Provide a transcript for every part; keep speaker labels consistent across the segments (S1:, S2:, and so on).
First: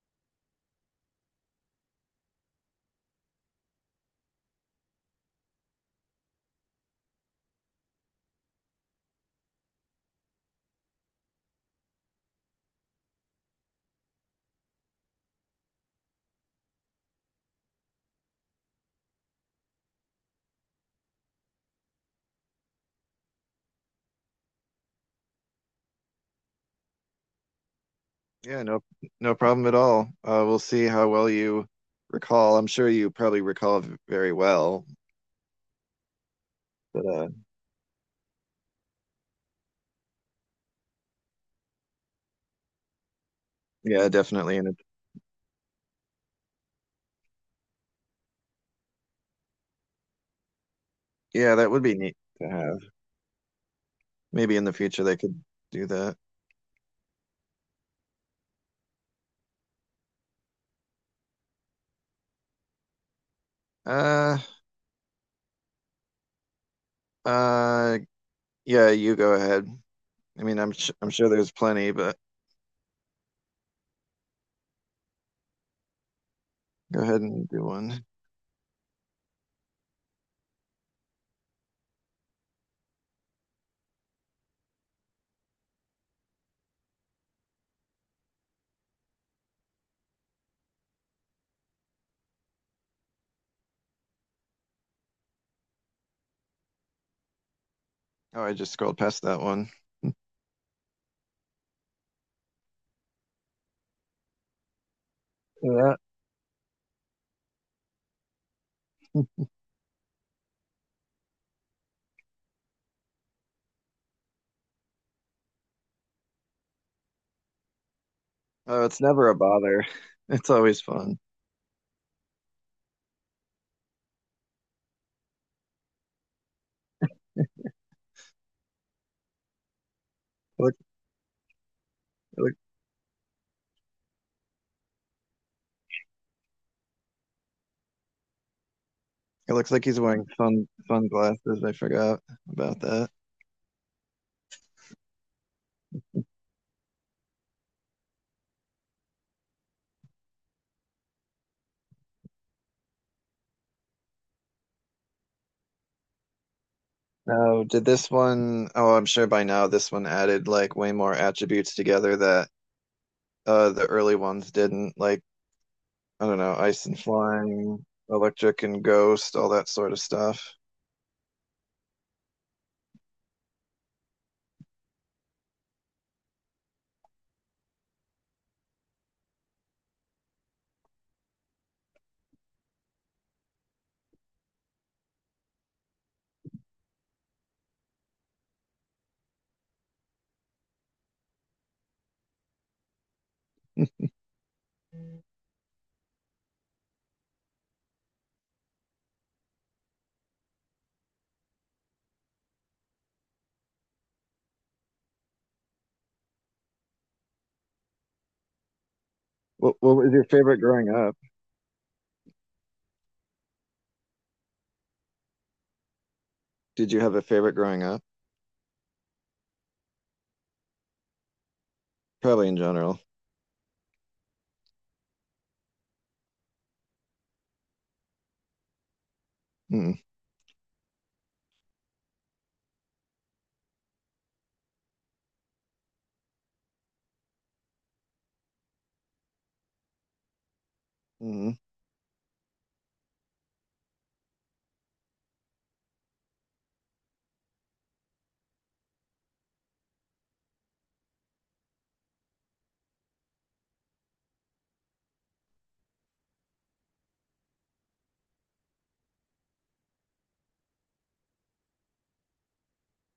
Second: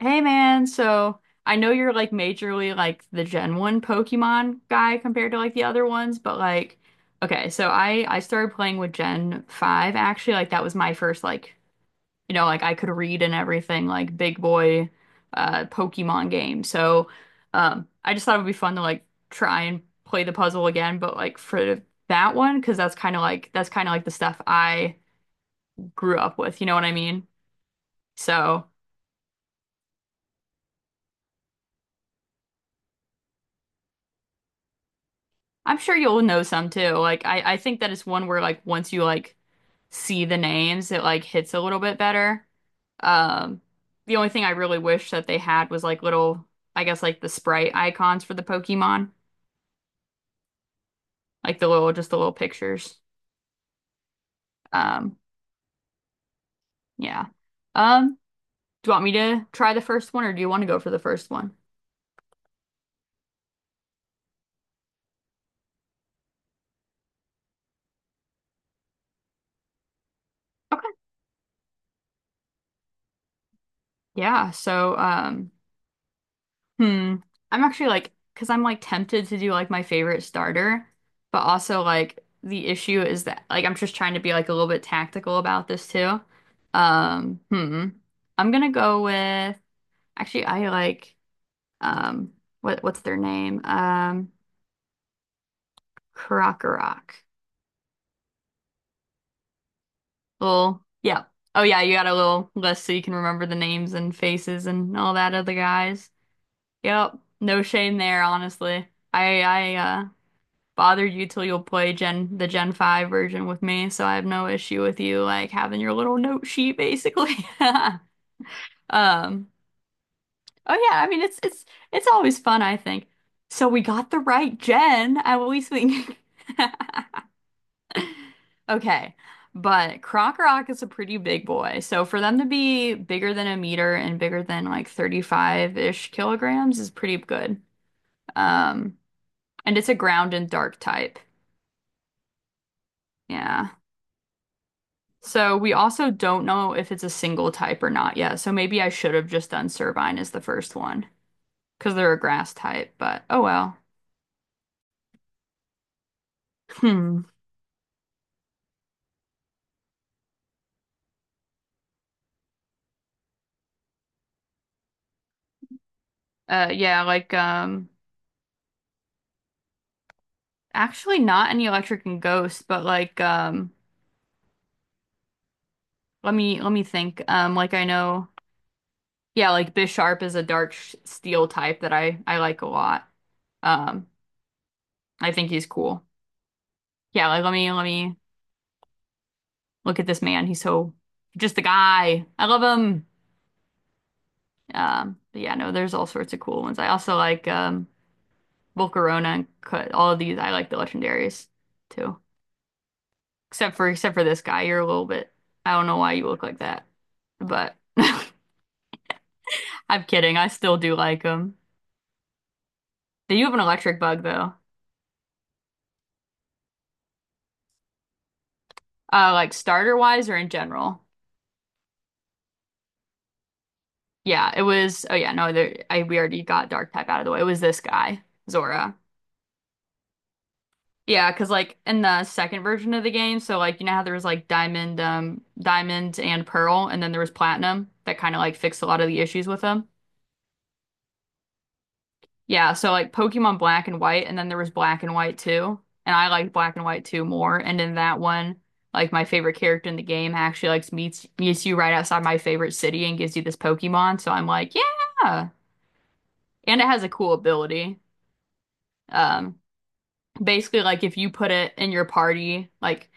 S1: Hey man, so I know you're like majorly like the Gen 1 Pokemon guy compared to like the other ones, but like okay, so I started playing with Gen 5 actually, like that was my first like you know, like I could read and everything like big boy Pokemon game. So I just thought it would be fun to like try and play the puzzle again, but like for that one 'cause that's kind of like the stuff I grew up with, you know what I mean?
S2: Yeah,
S1: So
S2: no, no problem at all. We'll see how well you recall. I'm sure you probably recall very well,
S1: I'm sure you'll know some too.
S2: but
S1: Like I think that it's one where like once you like see the names, it like hits a little bit better. Um,
S2: yeah,
S1: the only thing I
S2: definitely. And it,
S1: really wish that they had was like little, I guess like the sprite icons for the Pokemon,
S2: yeah,
S1: like the
S2: that would
S1: little,
S2: be
S1: just the
S2: neat
S1: little
S2: to have.
S1: pictures.
S2: Maybe in the future
S1: Um,
S2: they could do that.
S1: yeah. Um, do you want me to try the first one or do you want to go for the first one?
S2: Uh, uh, yeah, you go ahead. I mean,
S1: Okay.
S2: I'm sure there's plenty, but
S1: Yeah. So,
S2: go
S1: Hmm.
S2: ahead and
S1: I'm
S2: do
S1: actually
S2: one.
S1: like, because I'm like tempted to do like my favorite starter, but also like the issue is that like I'm just trying to be like a little bit tactical about this too. Um, hmm. I'm gonna go with actually I like um what's their name? Krokorok.
S2: Oh, I just scrolled past that one.
S1: Little, yeah. Oh yeah, you got a little list so you can remember the names and faces and all that other
S2: Yeah.
S1: guys. Yep. No shame there, honestly. I bothered you till you'll play Gen 5 version with me, so I have no issue with you like having your little note sheet basically.
S2: Oh, it's never a
S1: Um,
S2: bother. It's
S1: oh
S2: always
S1: yeah, I
S2: fun.
S1: mean it's always fun, I think. So we got the right gen, at least we Okay. But Croc
S2: Look,
S1: is a pretty big boy. So for them to
S2: look,
S1: be bigger than a meter and bigger than like 35-ish kilograms is pretty good. Um,
S2: it looks
S1: and
S2: like
S1: it's a
S2: he's wearing
S1: ground and dark type.
S2: sunglasses. I forgot about that.
S1: Yeah. So we also don't know if it's a single type or not yet. So maybe I should have just done Servine as the first one because they're a grass type, but oh well. Hmm.
S2: No, did this one oh I'm sure by now this one added like way more attributes together that the early ones didn't. Like, I don't know, ice and
S1: Yeah, like
S2: flying, electric and ghost, all that sort of stuff.
S1: actually not any electric and ghost, but like let me think. Like I know yeah, like Bisharp is a dark steel type that I like a lot. Um I think he's cool. Yeah, like let me look at this man. He's so just a guy. I love him. But yeah, no, there's all sorts of cool ones. I also like Volcarona and Cut all of these. I like the legendaries too. Except for this guy, you're a little bit I don't know why you look like that. But
S2: What
S1: I'm
S2: was your
S1: kidding. I
S2: favorite
S1: still
S2: growing
S1: do
S2: up?
S1: like them. They do have an electric bug though.
S2: Did you have a favorite growing up?
S1: Like starter wise or in general.
S2: Probably in general.
S1: Yeah, it was oh yeah, no, there I we already got dark type out of the way. It was this guy, Zora.
S2: Hmm.
S1: Yeah, because like in the second version of the game, so like you know how there was like diamond, diamond and pearl, and then there was platinum that kind of like fixed a lot of the issues with them.
S2: Hmm.
S1: Yeah, so like Pokemon Black and White, and then there was Black and White too, and I liked Black and White too more. And in that one, like my favorite character in the game actually like meets you right outside my favorite city and gives you this Pokemon. So I'm like, yeah, and it has a cool ability. Um, basically like if you put it in your party, like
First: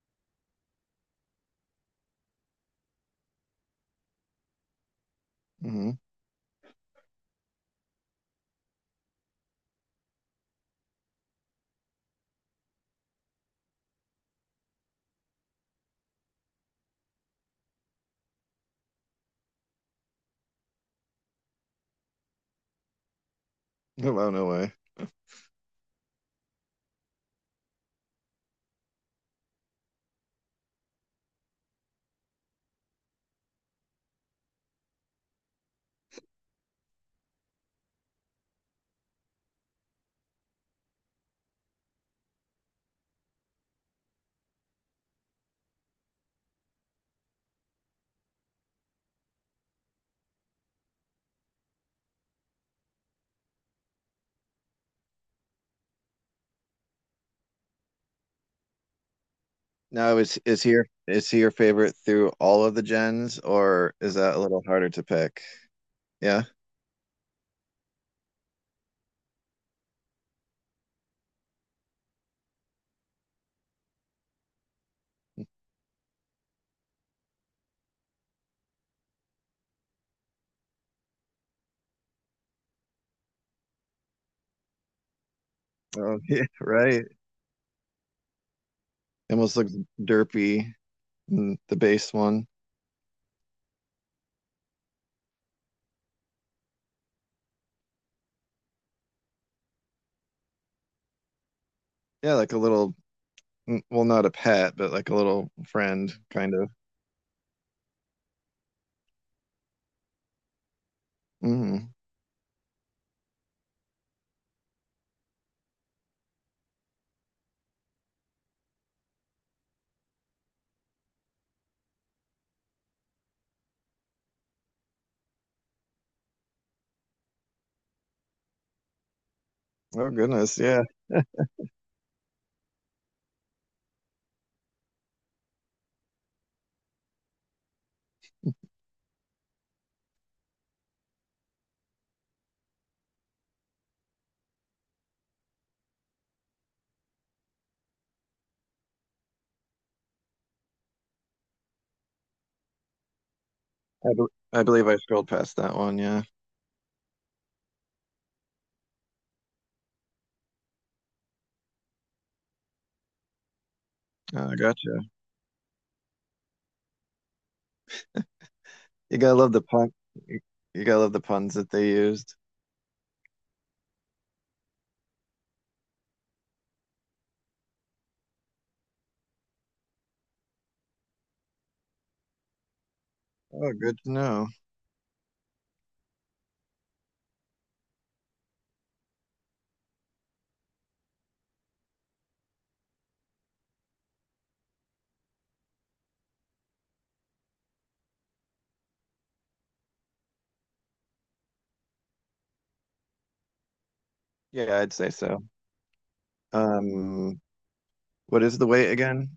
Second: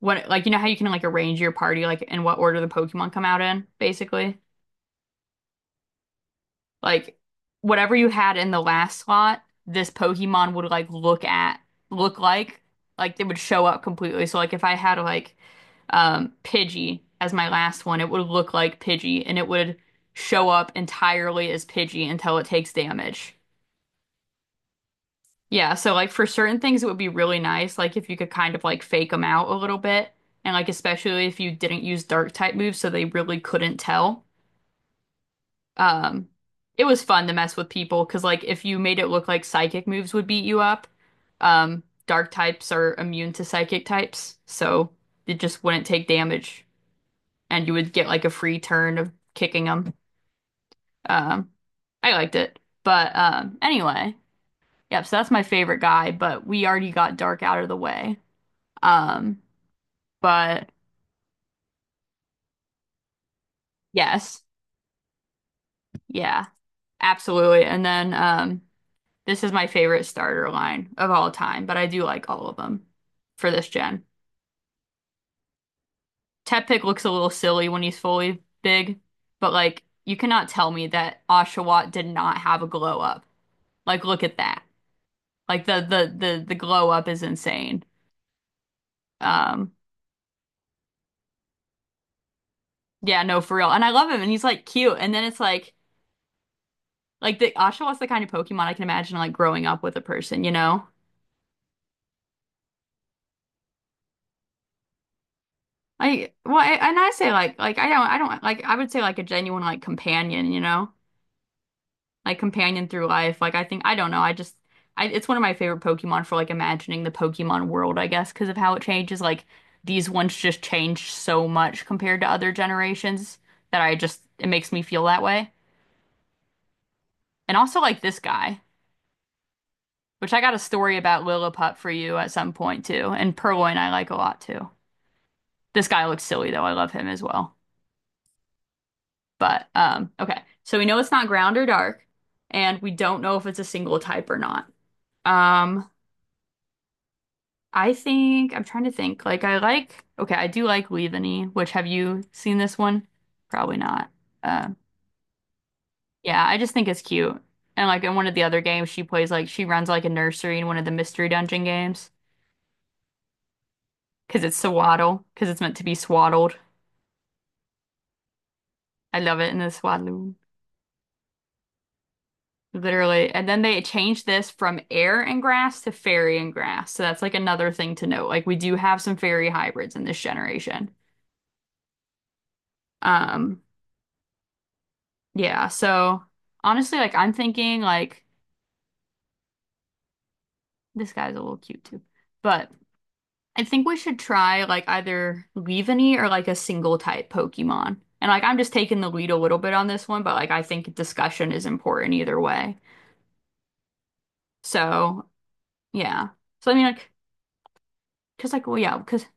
S1: what like you know how you can like arrange your party like in what order the Pokemon come out in, basically.
S2: Hmm.
S1: Like whatever you had in the last slot, this Pokemon would like look like it would show up completely. So like if I had like Pidgey as my last one, it would look like Pidgey and it would show up entirely as Pidgey until it takes damage.
S2: Oh, wow, no way.
S1: Yeah, so like for certain things, it would be really nice, like if you could kind of like fake them out a little bit, and like especially if you didn't use dark type moves, so they really couldn't tell. Um, it was fun to mess with people because like if you made it look like psychic moves would beat you up, dark types are immune to psychic types, so it just wouldn't take damage, and you would get like a free turn of kicking them. Um, I liked it, but anyway, yep. So that's my favorite guy, but we already got dark out of the way. Um,
S2: Now is
S1: but
S2: he your is he your favorite through all of the gens or is that a
S1: yes,
S2: little harder to pick? Yeah.
S1: yeah, absolutely. And then this is my favorite starter line of all time, but I do like all of them for this gen. Teppick looks a little silly when he's fully big, but like you cannot tell me that Oshawott did not have a glow up. Like look at that. Like the the
S2: Oh,
S1: the
S2: yeah,
S1: the glow
S2: right.
S1: up is insane.
S2: It almost looks
S1: Um,
S2: derpy in the base one.
S1: yeah, no, for real. And I love him, and he's like cute. And then it's like the Oshawott's the kind of Pokemon I can imagine like growing up with a person, you know?
S2: Yeah, like a little, mm, well, not a pet, but like a little friend,
S1: Like,
S2: kind
S1: well,
S2: of.
S1: I, and I say like I don't like. I would say like a genuine like companion, you know,
S2: Hmm.
S1: like companion through life. Like I think I don't know. I just, I it's one of my favorite Pokemon for like imagining the Pokemon world, I guess, because of how it changes. Like these ones just change so much compared to other generations that I just it makes me feel that way. And also like this guy,
S2: Oh
S1: which I got
S2: goodness,
S1: a
S2: yeah.
S1: story about Lillipup for you at some point too, and Purloin I like a lot too. This guy looks silly though. I love him as well. But okay. So we know it's not ground or dark, and we don't know if it's a single type or not. Um, I think I'm trying to think. Like I like okay, I do like Leaveney, which have you seen this one? Probably not.
S2: I, be- I
S1: Uh,
S2: believe I scrolled past that one. Yeah,
S1: yeah, I just think it's cute. And like in one of the other games, she plays like she runs like a nursery in one of the mystery dungeon games because it's
S2: I gotcha.
S1: swaddle because it's meant to be swaddled.
S2: You
S1: I
S2: gotta
S1: love it
S2: love
S1: in
S2: the
S1: the
S2: pun.
S1: swaddle.
S2: You, you gotta love the puns that they used.
S1: Literally. And then they changed this from air and grass to fairy and grass. So that's like another thing to note. Like we do have some fairy hybrids in this generation. Um,
S2: Oh, good to know.
S1: yeah, so honestly, like I'm thinking like this guy's a little cute too. But I think we should try like either Leavanny or like a single type Pokemon. And like I'm just taking the lead a little bit on this one, but like I think discussion is important either way.
S2: Yeah, I'd say
S1: So
S2: so.
S1: yeah. So I mean like
S2: Um, what
S1: because
S2: is
S1: like
S2: the
S1: well
S2: weight
S1: yeah, cause.
S2: again?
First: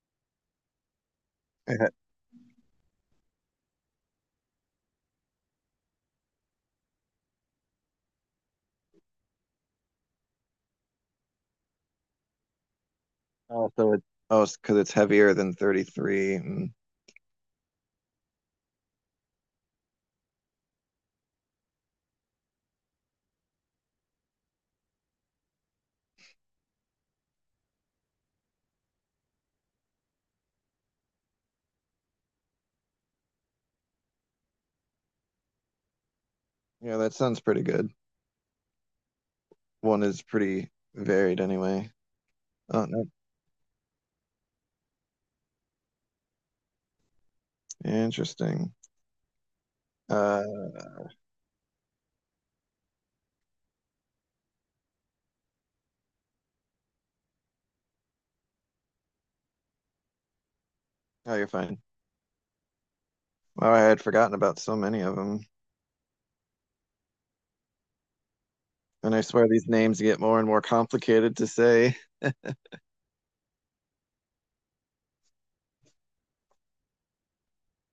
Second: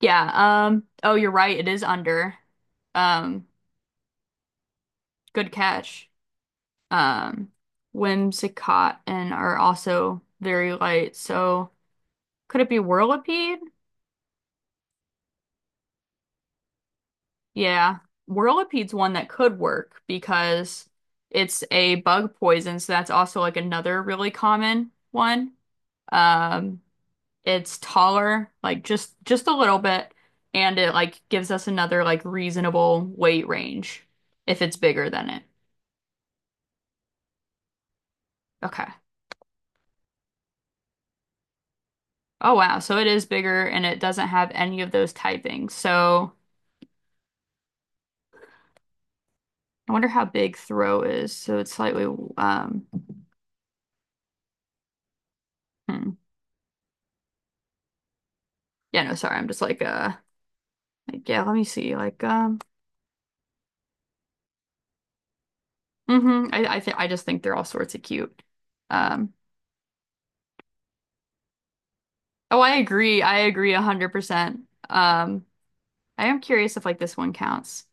S1: Yeah, oh, you're right. It
S2: I
S1: is
S2: ha-
S1: under. Um, good catch. Um, Whimsicott and are also very light. So could it be Whirlipede?
S2: Oh, oh, it's because it's heavier than 33. Mm.
S1: Yeah. Whirlipede's one that could work because it's a bug poison, so that's also like another really common one. Um, it's taller, like just a little bit, and it like gives us another like reasonable weight range if it's bigger than it.
S2: Yeah, that sounds pretty good.
S1: Okay.
S2: One is pretty varied anyway.
S1: Oh wow,
S2: Oh,
S1: so
S2: no.
S1: it is bigger and it doesn't have any of those typings. So
S2: Interesting.
S1: I wonder how big
S2: Uh,
S1: throw is. So it's slightly um hmm. Yeah, no, sorry. I'm just like
S2: oh,
S1: yeah,
S2: you're
S1: let me
S2: fine.
S1: see. Like
S2: Wow, I had forgotten about so many of them.
S1: I th I just think they're all sorts of cute.
S2: And I
S1: Um
S2: swear these names get more and more complicated to say.
S1: oh, I agree. I agree 100%. Um I am curious if like this one counts.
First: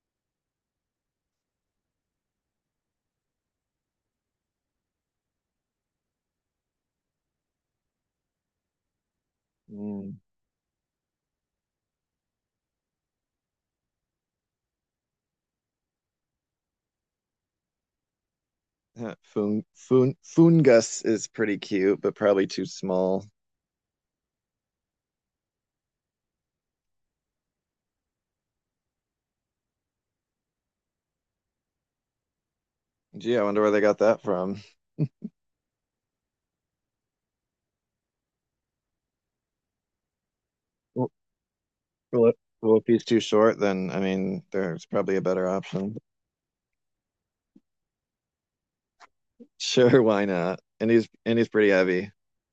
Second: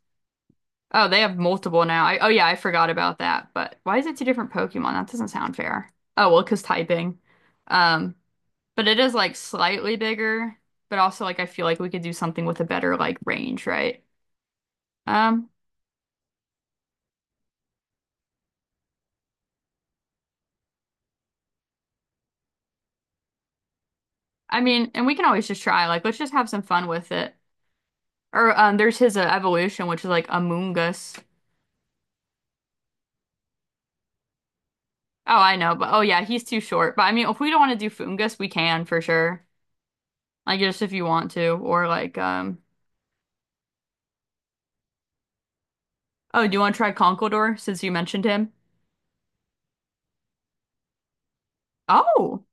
S1: Oh, they have multiple now. I oh yeah, I forgot about that. But why is it two different Pokemon? That doesn't sound fair. Oh, well, 'cause typing. Um But it is like slightly
S2: Mm.
S1: bigger, but also like I feel like we could do something with a better like range, right? Um,
S2: Fun fungus is pretty cute, but probably too small.
S1: I mean, and we can always just try. Like, let's just have some fun with it. Or there's his evolution, which is like a Us.
S2: Gee, I wonder where they got that from.
S1: Oh, I know, but oh yeah, he's too short. But I mean, if we don't want to do Fungus, we can for sure. Like just if you
S2: Well,
S1: want to, or like
S2: well, if- well, if he's too short, then I mean, there's probably a better option.
S1: oh, do you want to try Conkeldurr since you mentioned him?
S2: Sure, why not? And he's pretty heavy.
S1: Oh,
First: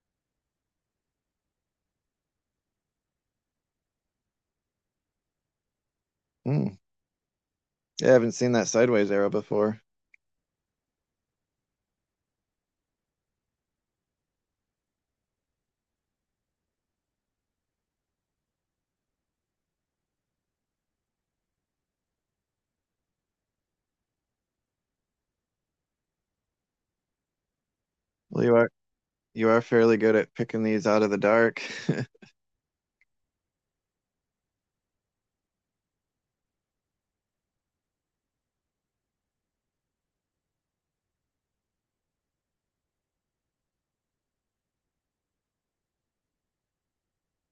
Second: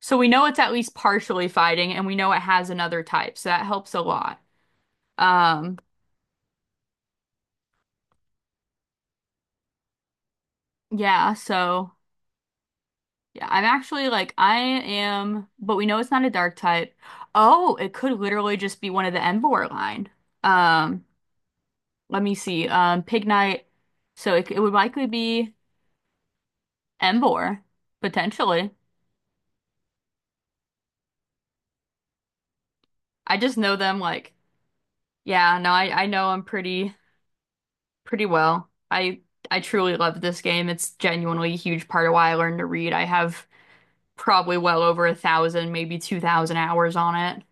S1: so we know it's at least partially fighting, and we know it has another type, so that helps a lot. Um,
S2: Mm. Yeah, I haven't seen that sideways arrow before.
S1: yeah, so. Yeah, I'm actually like I am, but we know it's not a dark type. Oh, it could literally just be one of the Emvor line. Um, let me see. Pignite. So it would likely be Emvor,
S2: Well,
S1: potentially.
S2: you are fairly good at picking these out of the dark.
S1: I just know them like yeah, no, I know them pretty well. I truly love this game. It's genuinely a huge part of why I learned to read. I have probably well over 1,000, maybe 2,000 hours on it.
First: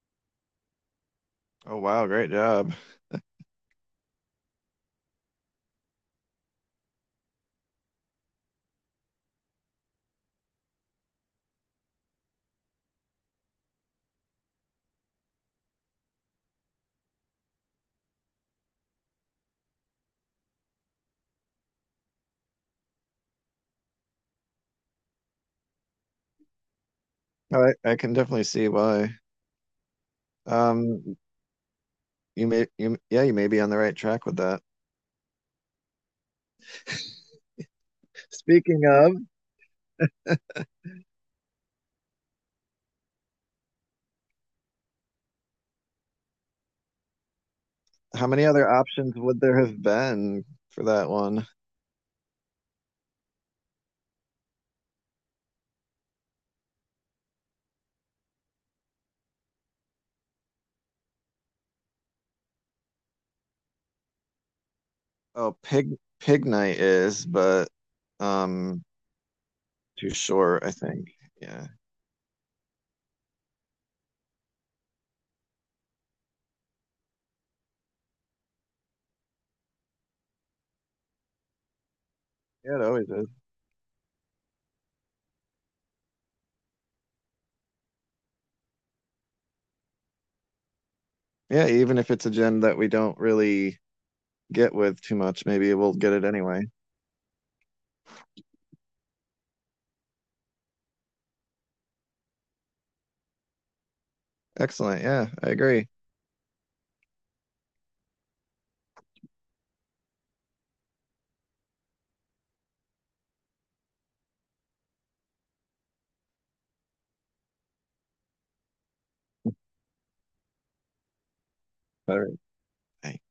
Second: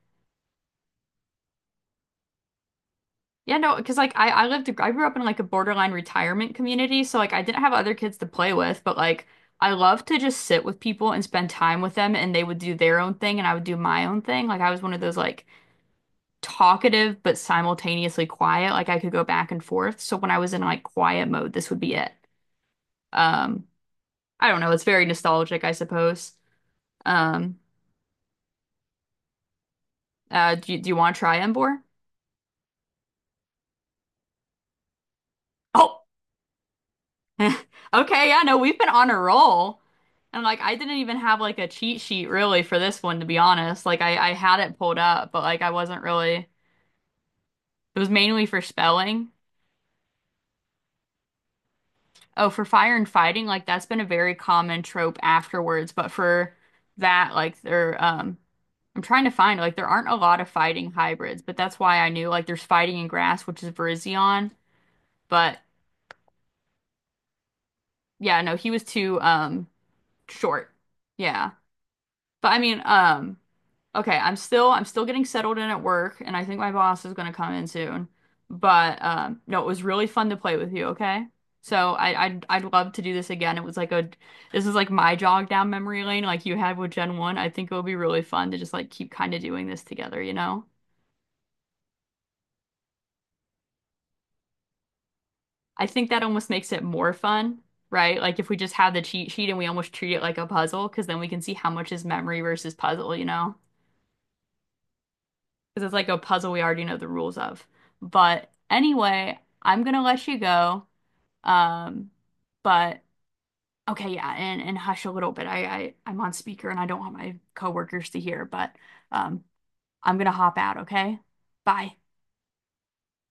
S2: Oh wow, great job.
S1: Yeah, no, because like I lived, I grew up in like a borderline retirement community. So like I didn't have other kids to play with, but like I love to just sit with people and spend time with them and they would do their own thing and I would do my own thing. Like I was one of those like talkative but simultaneously quiet. Like I could go back and forth. So when I was in like quiet mode, this would be it. Um, I don't know. It's very nostalgic, I suppose. Um,
S2: I can definitely see why.
S1: do you, do you want
S2: Um,
S1: to try Embor?
S2: You may you yeah, you may be on the right track with that.
S1: Oh, Okay, yeah, no, we've
S2: Speaking
S1: been on
S2: of,
S1: a roll. And like I didn't even have like a cheat sheet really for this one to be honest. Like I had it pulled up, but like I wasn't really it was
S2: how many
S1: mainly for
S2: other options
S1: spelling.
S2: would there have been for that one?
S1: Oh, for fire and fighting, like that's been a very common trope afterwards, but for that like there I'm trying to find like there aren't a lot of fighting hybrids, but that's why I knew like there's fighting in grass, which is Virizion,
S2: Oh,
S1: but
S2: Pig Night is, but
S1: yeah, no, he
S2: um
S1: was too
S2: too short, I
S1: short.
S2: think.
S1: Yeah.
S2: Yeah.
S1: But I mean, okay, I'm still getting settled in at work, and I think my boss is gonna come in soon. But No, it was really fun to play with you. Okay, so I'd
S2: Yeah, it
S1: love to
S2: always
S1: do
S2: is.
S1: this again. It was like a this is like my jog down memory lane, like you had with Gen 1. I think it would be really fun to just like keep kind of doing this together. You know,
S2: Yeah, even if it's a gen that we don't really get with too much, maybe
S1: I
S2: we'll
S1: think
S2: get
S1: that
S2: it
S1: almost
S2: anyway.
S1: makes it more fun, right? Like if we just have the cheat sheet and we almost treat it like a puzzle, because then we can see how much is memory versus puzzle. You know.
S2: Excellent. Yeah, I
S1: Because
S2: agree.
S1: it's like a puzzle we already know the rules of. But anyway, I'm gonna let you go. Um, but okay, yeah, and hush a little bit. I, I'm on speaker and I don't want my coworkers to hear, but um, I'm gonna hop out, okay? Bye.
S2: All right.